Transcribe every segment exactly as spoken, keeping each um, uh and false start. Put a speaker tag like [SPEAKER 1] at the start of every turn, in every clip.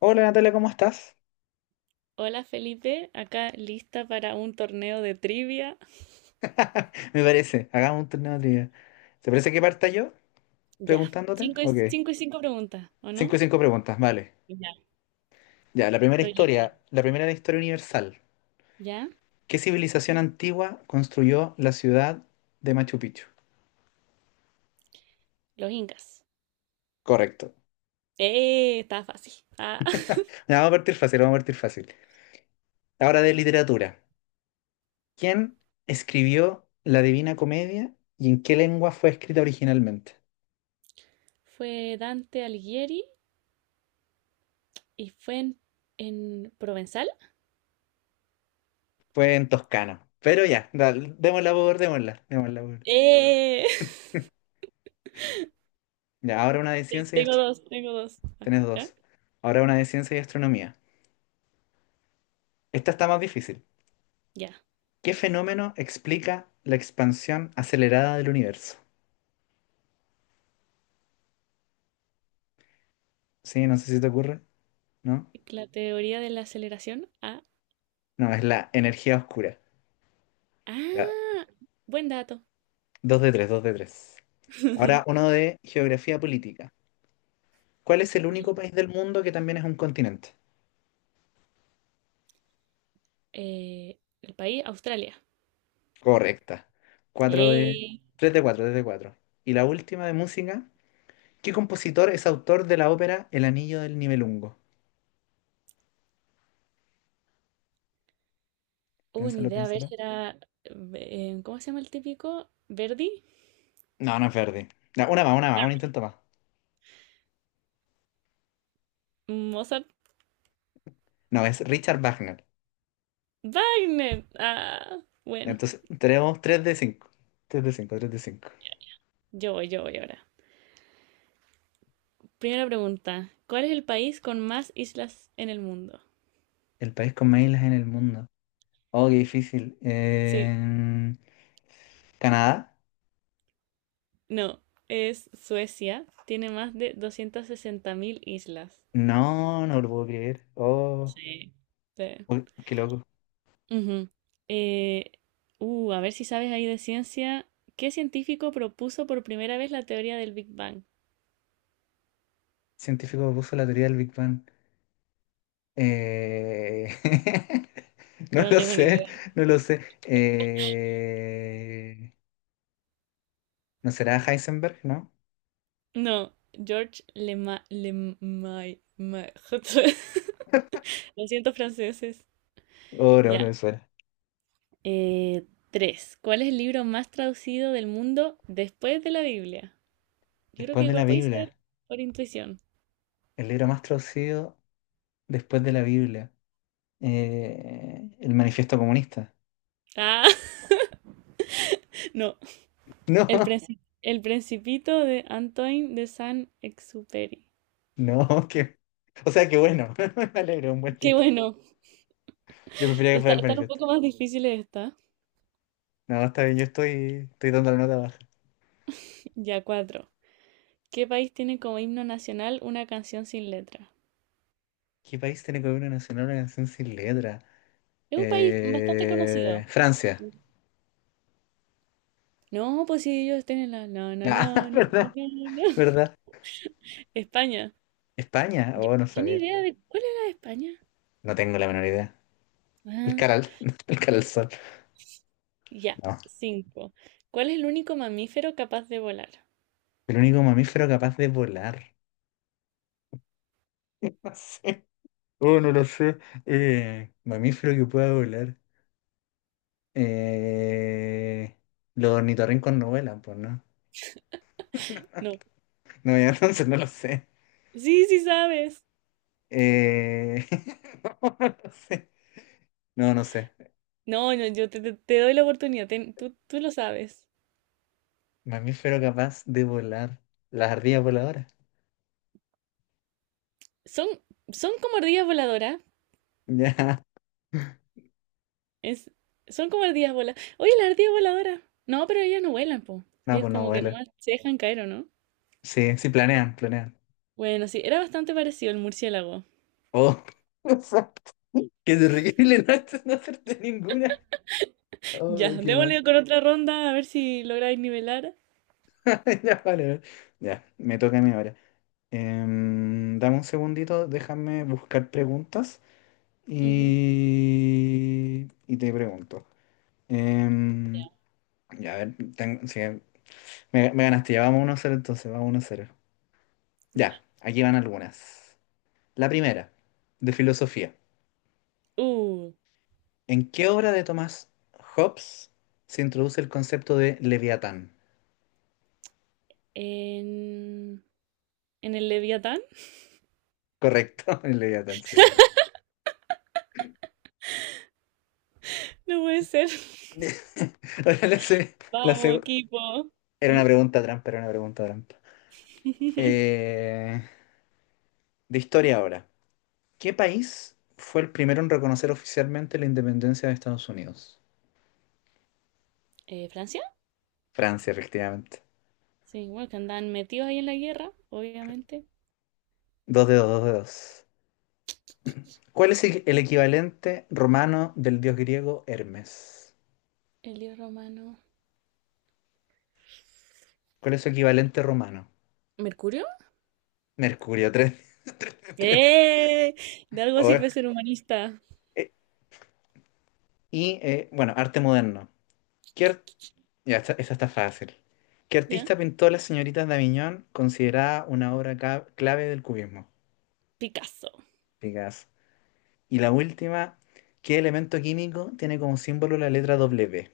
[SPEAKER 1] Hola Natalia, ¿cómo estás?
[SPEAKER 2] Hola Felipe, acá lista para un torneo de trivia.
[SPEAKER 1] Me parece, hagamos un torneo de trivia. ¿Te parece que parta yo
[SPEAKER 2] Ya,
[SPEAKER 1] preguntándote?
[SPEAKER 2] cinco y
[SPEAKER 1] Ok.
[SPEAKER 2] cinco, y cinco preguntas, ¿o no?
[SPEAKER 1] Cinco y cinco preguntas, vale.
[SPEAKER 2] Ya,
[SPEAKER 1] Ya, la primera
[SPEAKER 2] estoy lista.
[SPEAKER 1] historia, la primera de historia universal.
[SPEAKER 2] Ya,
[SPEAKER 1] ¿Qué civilización antigua construyó la ciudad de Machu Picchu?
[SPEAKER 2] los incas.
[SPEAKER 1] Correcto.
[SPEAKER 2] ¡Eh! Estaba fácil. Ah.
[SPEAKER 1] Ya, vamos a partir fácil, vamos a partir fácil. Ahora de literatura. ¿Quién escribió la Divina Comedia y en qué lengua fue escrita originalmente?
[SPEAKER 2] Fue Dante Alighieri y fue en, en Provenzal.
[SPEAKER 1] Fue en toscano. Pero ya, dale, démosla por, démosla, démosla por.
[SPEAKER 2] ¡Eh!
[SPEAKER 1] Ya, ahora una de
[SPEAKER 2] Te-
[SPEAKER 1] ciencia y
[SPEAKER 2] Tengo
[SPEAKER 1] astronomía.
[SPEAKER 2] dos, tengo dos. Ah,
[SPEAKER 1] Tenés
[SPEAKER 2] ¿ya?
[SPEAKER 1] dos. Ahora una de ciencia y astronomía. Esta está más difícil.
[SPEAKER 2] Ya.
[SPEAKER 1] ¿Qué fenómeno explica la expansión acelerada del universo? Sí, no sé si te ocurre, ¿no?
[SPEAKER 2] La teoría de la aceleración. Ah,
[SPEAKER 1] No, es la energía oscura. Ya,
[SPEAKER 2] ah, buen dato.
[SPEAKER 1] dos de tres, dos de tres. Ahora uno de geografía política. ¿Cuál es el
[SPEAKER 2] Ya.
[SPEAKER 1] único país del mundo que también es un continente?
[SPEAKER 2] Eh, el país, Australia.
[SPEAKER 1] Correcta. Cuatro de...
[SPEAKER 2] ¡Eh!
[SPEAKER 1] Tres de cuatro, tres de cuatro. Y la última de música. ¿Qué compositor es autor de la ópera El Anillo del Nibelungo?
[SPEAKER 2] Uh, ni
[SPEAKER 1] Piénsalo,
[SPEAKER 2] idea, a ver,
[SPEAKER 1] piénsalo.
[SPEAKER 2] será. eh, eh, ¿Cómo se llama el típico? ¿Verdi?
[SPEAKER 1] No, no es Verdi. No, una más, una
[SPEAKER 2] Ya.
[SPEAKER 1] más, un intento más.
[SPEAKER 2] Mozart.
[SPEAKER 1] No, es Richard Wagner.
[SPEAKER 2] Wagner. Ah, bueno,
[SPEAKER 1] Entonces, tenemos tres de cinco, tres de cinco, tres de cinco.
[SPEAKER 2] yo voy, yo voy ahora. Primera pregunta. ¿Cuál es el país con más islas en el mundo?
[SPEAKER 1] El país con más islas en el mundo. Oh, qué difícil.
[SPEAKER 2] Sí,
[SPEAKER 1] Eh, ¿Canadá?
[SPEAKER 2] no, es Suecia. Tiene más de doscientas sesenta mil islas.
[SPEAKER 1] No, no lo puedo creer. Oh,
[SPEAKER 2] Sí. Sí.
[SPEAKER 1] uy, qué loco.
[SPEAKER 2] Ujú. Eh, uh, a ver si sabes ahí de ciencia. ¿Qué científico propuso por primera vez la teoría del Big Bang?
[SPEAKER 1] Científico propuso la teoría del Big Bang. Eh, No
[SPEAKER 2] Yo no
[SPEAKER 1] lo
[SPEAKER 2] tengo ni
[SPEAKER 1] sé,
[SPEAKER 2] idea.
[SPEAKER 1] no lo sé. Eh, ¿No será Heisenberg, no?
[SPEAKER 2] No, George Lema, Lemay, Ma- Lo siento, franceses.
[SPEAKER 1] Oh, no, no
[SPEAKER 2] Ya.
[SPEAKER 1] me suena.
[SPEAKER 2] Eh, tres. ¿Cuál es el libro más traducido del mundo después de la Biblia? Yo creo que
[SPEAKER 1] Después de
[SPEAKER 2] igual
[SPEAKER 1] la
[SPEAKER 2] podéis saber
[SPEAKER 1] Biblia.
[SPEAKER 2] por intuición.
[SPEAKER 1] El libro más traducido después de la Biblia. Eh, el Manifiesto Comunista.
[SPEAKER 2] Ah, no. El
[SPEAKER 1] No,
[SPEAKER 2] princi- el Principito de Antoine de Saint-Exupéry.
[SPEAKER 1] no, que. O sea, qué bueno. Me alegro, un buen
[SPEAKER 2] Qué
[SPEAKER 1] libro.
[SPEAKER 2] bueno.
[SPEAKER 1] Yo prefería que
[SPEAKER 2] Está,
[SPEAKER 1] fuera el
[SPEAKER 2] están un
[SPEAKER 1] Manifiesto.
[SPEAKER 2] poco más difíciles estas.
[SPEAKER 1] No, está bien, yo estoy, estoy dando la nota baja.
[SPEAKER 2] Ya, cuatro. ¿Qué país tiene como himno nacional una canción sin letra?
[SPEAKER 1] ¿Qué país tiene como himno nacional una canción sin letra?
[SPEAKER 2] Es un país bastante
[SPEAKER 1] Eh,
[SPEAKER 2] conocido.
[SPEAKER 1] Francia.
[SPEAKER 2] No, pues sí, ellos tienen la... No, no, no,
[SPEAKER 1] Ah,
[SPEAKER 2] no, no,
[SPEAKER 1] ¿verdad?
[SPEAKER 2] no, no.
[SPEAKER 1] ¿Verdad?
[SPEAKER 2] España.
[SPEAKER 1] España.
[SPEAKER 2] Yo,
[SPEAKER 1] Oh, no
[SPEAKER 2] yo ni
[SPEAKER 1] sabía.
[SPEAKER 2] idea de... ¿Cuál es la de España?
[SPEAKER 1] No tengo la menor idea. El
[SPEAKER 2] Ah,
[SPEAKER 1] caral. El caralzón.
[SPEAKER 2] ya,
[SPEAKER 1] No.
[SPEAKER 2] cinco. ¿Cuál es el único mamífero capaz de volar?
[SPEAKER 1] El único mamífero capaz de volar. No sé. Oh, no lo sé. Eh, mamífero que pueda volar. Eh, los ornitorrincos no vuelan, pues no.
[SPEAKER 2] No.
[SPEAKER 1] No, ya entonces no lo sé.
[SPEAKER 2] Sí, sí sabes.
[SPEAKER 1] Eh, no, no lo sé. No, no sé.
[SPEAKER 2] No, no, yo te, te- te doy la oportunidad. ten- tú, tú lo sabes.
[SPEAKER 1] Mamífero capaz de volar. Las ardillas voladoras.
[SPEAKER 2] Son, son como ardillas voladoras.
[SPEAKER 1] Ya.
[SPEAKER 2] Es, son como ardillas voladoras. Oye, la ardilla voladora. No, pero ellas no vuelan, po.
[SPEAKER 1] No,
[SPEAKER 2] Ellos
[SPEAKER 1] pues no
[SPEAKER 2] como que
[SPEAKER 1] vuelan.
[SPEAKER 2] nomás se dejan caer, ¿o no?
[SPEAKER 1] Sí, sí, planean, planean.
[SPEAKER 2] Bueno, sí, era bastante parecido el murciélago.
[SPEAKER 1] Oh, exacto. Qué terrible no, no hacerte ninguna.
[SPEAKER 2] Ya,
[SPEAKER 1] Oh, qué
[SPEAKER 2] démosle
[SPEAKER 1] mal.
[SPEAKER 2] con otra ronda a ver si lográis nivelar.
[SPEAKER 1] Ya, vale. Vale. Ya, me toca a mí ahora. Em, dame un segundito, déjame buscar preguntas
[SPEAKER 2] Ujú,
[SPEAKER 1] y, y te pregunto. Em, ya, a ver, tengo, sí, me, me ganaste, ya vamos uno cero, entonces, vamos uno cero. Ya,
[SPEAKER 2] ya.
[SPEAKER 1] aquí van algunas. La primera, de filosofía.
[SPEAKER 2] Uh,
[SPEAKER 1] ¿En qué obra de Thomas Hobbes se introduce el concepto de Leviatán?
[SPEAKER 2] en... ¿En el Leviatán?
[SPEAKER 1] Correcto, el Leviatán, sí.
[SPEAKER 2] No puede ser.
[SPEAKER 1] Ahora la se- la
[SPEAKER 2] Vamos,
[SPEAKER 1] seg-
[SPEAKER 2] equipo.
[SPEAKER 1] Era
[SPEAKER 2] ¿Mm?
[SPEAKER 1] una pregunta trampa, era una pregunta trampa. Eh, de historia ahora. ¿Qué país fue el primero en reconocer oficialmente la independencia de Estados Unidos?
[SPEAKER 2] Eh, ¿Francia?
[SPEAKER 1] Francia, efectivamente.
[SPEAKER 2] Sí, bueno, que andan metidos ahí en la guerra, obviamente.
[SPEAKER 1] Dos dedos, dos dedos. ¿Cuál es el el equivalente romano del dios griego Hermes?
[SPEAKER 2] El dios romano.
[SPEAKER 1] ¿Cuál es su equivalente romano?
[SPEAKER 2] ¿Mercurio?
[SPEAKER 1] Mercurio, tres, tres.
[SPEAKER 2] ¡Eh! De algo
[SPEAKER 1] Oh,
[SPEAKER 2] sirve ser humanista.
[SPEAKER 1] eh, y, eh, bueno, arte moderno. ¿Qué ar- ya, esta, esta está fácil. ¿Qué
[SPEAKER 2] ¿Ya?
[SPEAKER 1] artista pintó Las señoritas de Aviñón, considerada una obra ca- clave del cubismo?
[SPEAKER 2] Picasso.
[SPEAKER 1] Picasso. Y la última, ¿qué elemento químico tiene como símbolo la letra W?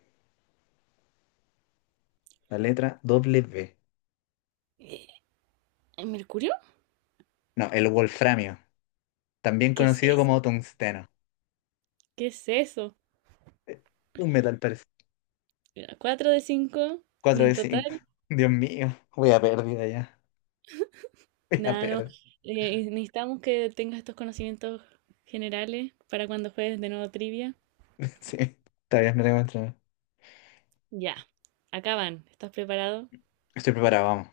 [SPEAKER 1] La letra W.
[SPEAKER 2] Eh, ¿Mercurio?
[SPEAKER 1] No, el wolframio, también
[SPEAKER 2] ¿Qué es
[SPEAKER 1] conocido
[SPEAKER 2] eso?
[SPEAKER 1] como tungsteno.
[SPEAKER 2] ¿Qué es eso?
[SPEAKER 1] Eh, Un metal parecido.
[SPEAKER 2] Cuatro de cinco. Y
[SPEAKER 1] Cuatro
[SPEAKER 2] en
[SPEAKER 1] de cinco
[SPEAKER 2] total.
[SPEAKER 1] Dios mío, voy a pérdida ya. Voy a
[SPEAKER 2] Nada, no.
[SPEAKER 1] pérdida.
[SPEAKER 2] Eh, necesitamos que tengas estos conocimientos generales para cuando juegues de nuevo trivia.
[SPEAKER 1] Sí, está bien, me tengo que entrenar.
[SPEAKER 2] Ya, acaban. ¿Estás preparado?
[SPEAKER 1] Estoy preparado, vamos.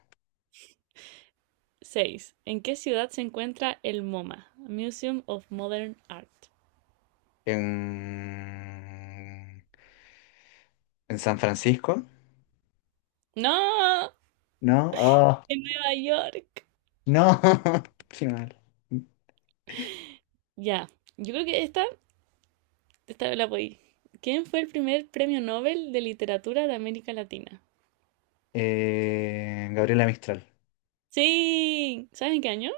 [SPEAKER 2] Seis. ¿En qué ciudad se encuentra el MoMA? Museum of Modern Art.
[SPEAKER 1] En, en San Francisco.
[SPEAKER 2] ¡No!
[SPEAKER 1] No, oh,
[SPEAKER 2] En Nueva York.
[SPEAKER 1] no. Qué mal.
[SPEAKER 2] Ya, yo creo que esta, esta la voy. ¿Quién fue el primer premio Nobel de Literatura de América Latina?
[SPEAKER 1] Eh, Gabriela Mistral.
[SPEAKER 2] Sí, ¿saben qué año?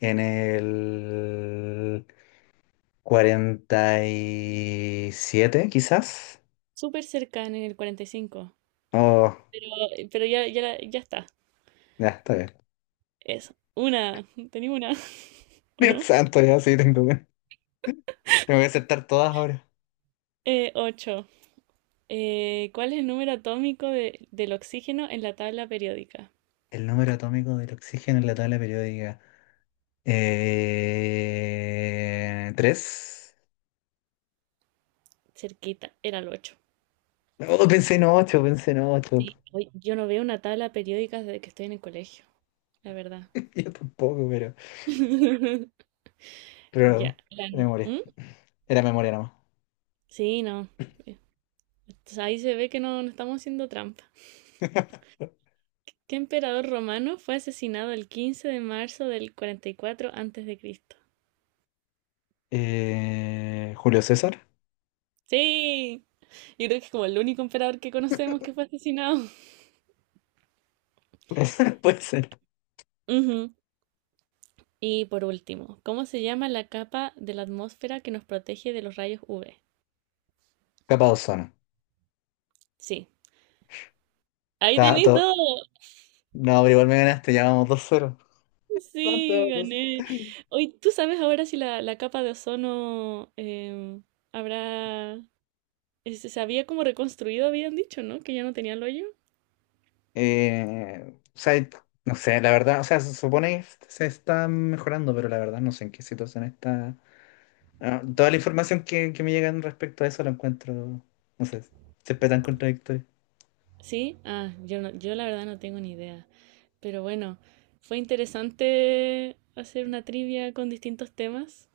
[SPEAKER 1] ¿En el cuarenta y siete quizás?
[SPEAKER 2] Súper cerca, en el cuarenta y cinco.
[SPEAKER 1] Oh,
[SPEAKER 2] Pero, eh, pero ya, ya, la- ya está.
[SPEAKER 1] ya, está bien.
[SPEAKER 2] Es una. Tenía una, ¿o
[SPEAKER 1] Dios
[SPEAKER 2] no?
[SPEAKER 1] santo, ya sí tengo que... Tengo que aceptar todas ahora.
[SPEAKER 2] Eh, ocho. ¿Cuál es el número atómico de- del oxígeno en la tabla periódica?
[SPEAKER 1] El número atómico del oxígeno en la tabla periódica. Eh, ¿Tres?
[SPEAKER 2] Cerquita, era el ocho.
[SPEAKER 1] No, pensé en ocho, pensé en ocho.
[SPEAKER 2] Sí. Oye, yo no veo una tabla periódica desde que estoy en el colegio, la verdad.
[SPEAKER 1] Yo tampoco, pero...
[SPEAKER 2] Ya.
[SPEAKER 1] Pero...
[SPEAKER 2] La nu-
[SPEAKER 1] Memoria.
[SPEAKER 2] ¿Mm?
[SPEAKER 1] Era memoria nomás.
[SPEAKER 2] Sí, no. Eh, ahí se ve que no, no estamos haciendo trampa. ¿Qué emperador romano fue asesinado el quince de marzo del cuarenta y cuatro antes de Cristo?
[SPEAKER 1] Eh, ¿Julio César?
[SPEAKER 2] Sí, yo creo que es como el único emperador que conocemos que fue asesinado.
[SPEAKER 1] Puede ser.
[SPEAKER 2] Ujú. Y por último, ¿cómo se llama la capa de la atmósfera que nos protege de los rayos U V?
[SPEAKER 1] Capa de ozono.
[SPEAKER 2] Sí. Ahí
[SPEAKER 1] Ta-
[SPEAKER 2] tenéis
[SPEAKER 1] to-
[SPEAKER 2] dos.
[SPEAKER 1] No, pero igual me ganaste, ya vamos dos cero. Son
[SPEAKER 2] Sí,
[SPEAKER 1] todos.
[SPEAKER 2] gané. Hoy, ¿tú sabes ahora si la, la capa de ozono em, habrá... Se se había como reconstruido, habían dicho, ¿no? Que ya no tenía el hoyo.
[SPEAKER 1] Eh, o sea, no sé, la verdad, o sea, se supone que se está mejorando, pero la verdad no sé en qué situación está. Ah, toda la información que, que me llegan respecto a eso la encuentro, no sé, siempre tan contradictoria.
[SPEAKER 2] Sí, ah, yo no, yo la verdad no tengo ni idea. Pero bueno, fue interesante hacer una trivia con distintos temas.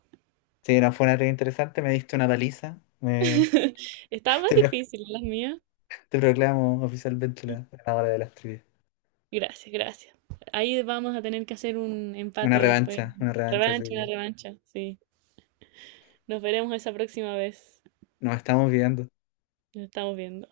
[SPEAKER 1] Sí, no, fue una red interesante, me diste una paliza, me-
[SPEAKER 2] Estaba más
[SPEAKER 1] te, pro-
[SPEAKER 2] difícil las mías.
[SPEAKER 1] te proclamo oficialmente la ganadora de las trivias.
[SPEAKER 2] Gracias, gracias. Ahí vamos a tener que hacer un
[SPEAKER 1] Una
[SPEAKER 2] empate después.
[SPEAKER 1] revancha, una revancha, sí.
[SPEAKER 2] Revancha, una
[SPEAKER 1] Sí.
[SPEAKER 2] revancha, sí. Nos veremos esa próxima vez.
[SPEAKER 1] Nos estamos viendo.
[SPEAKER 2] Nos estamos viendo.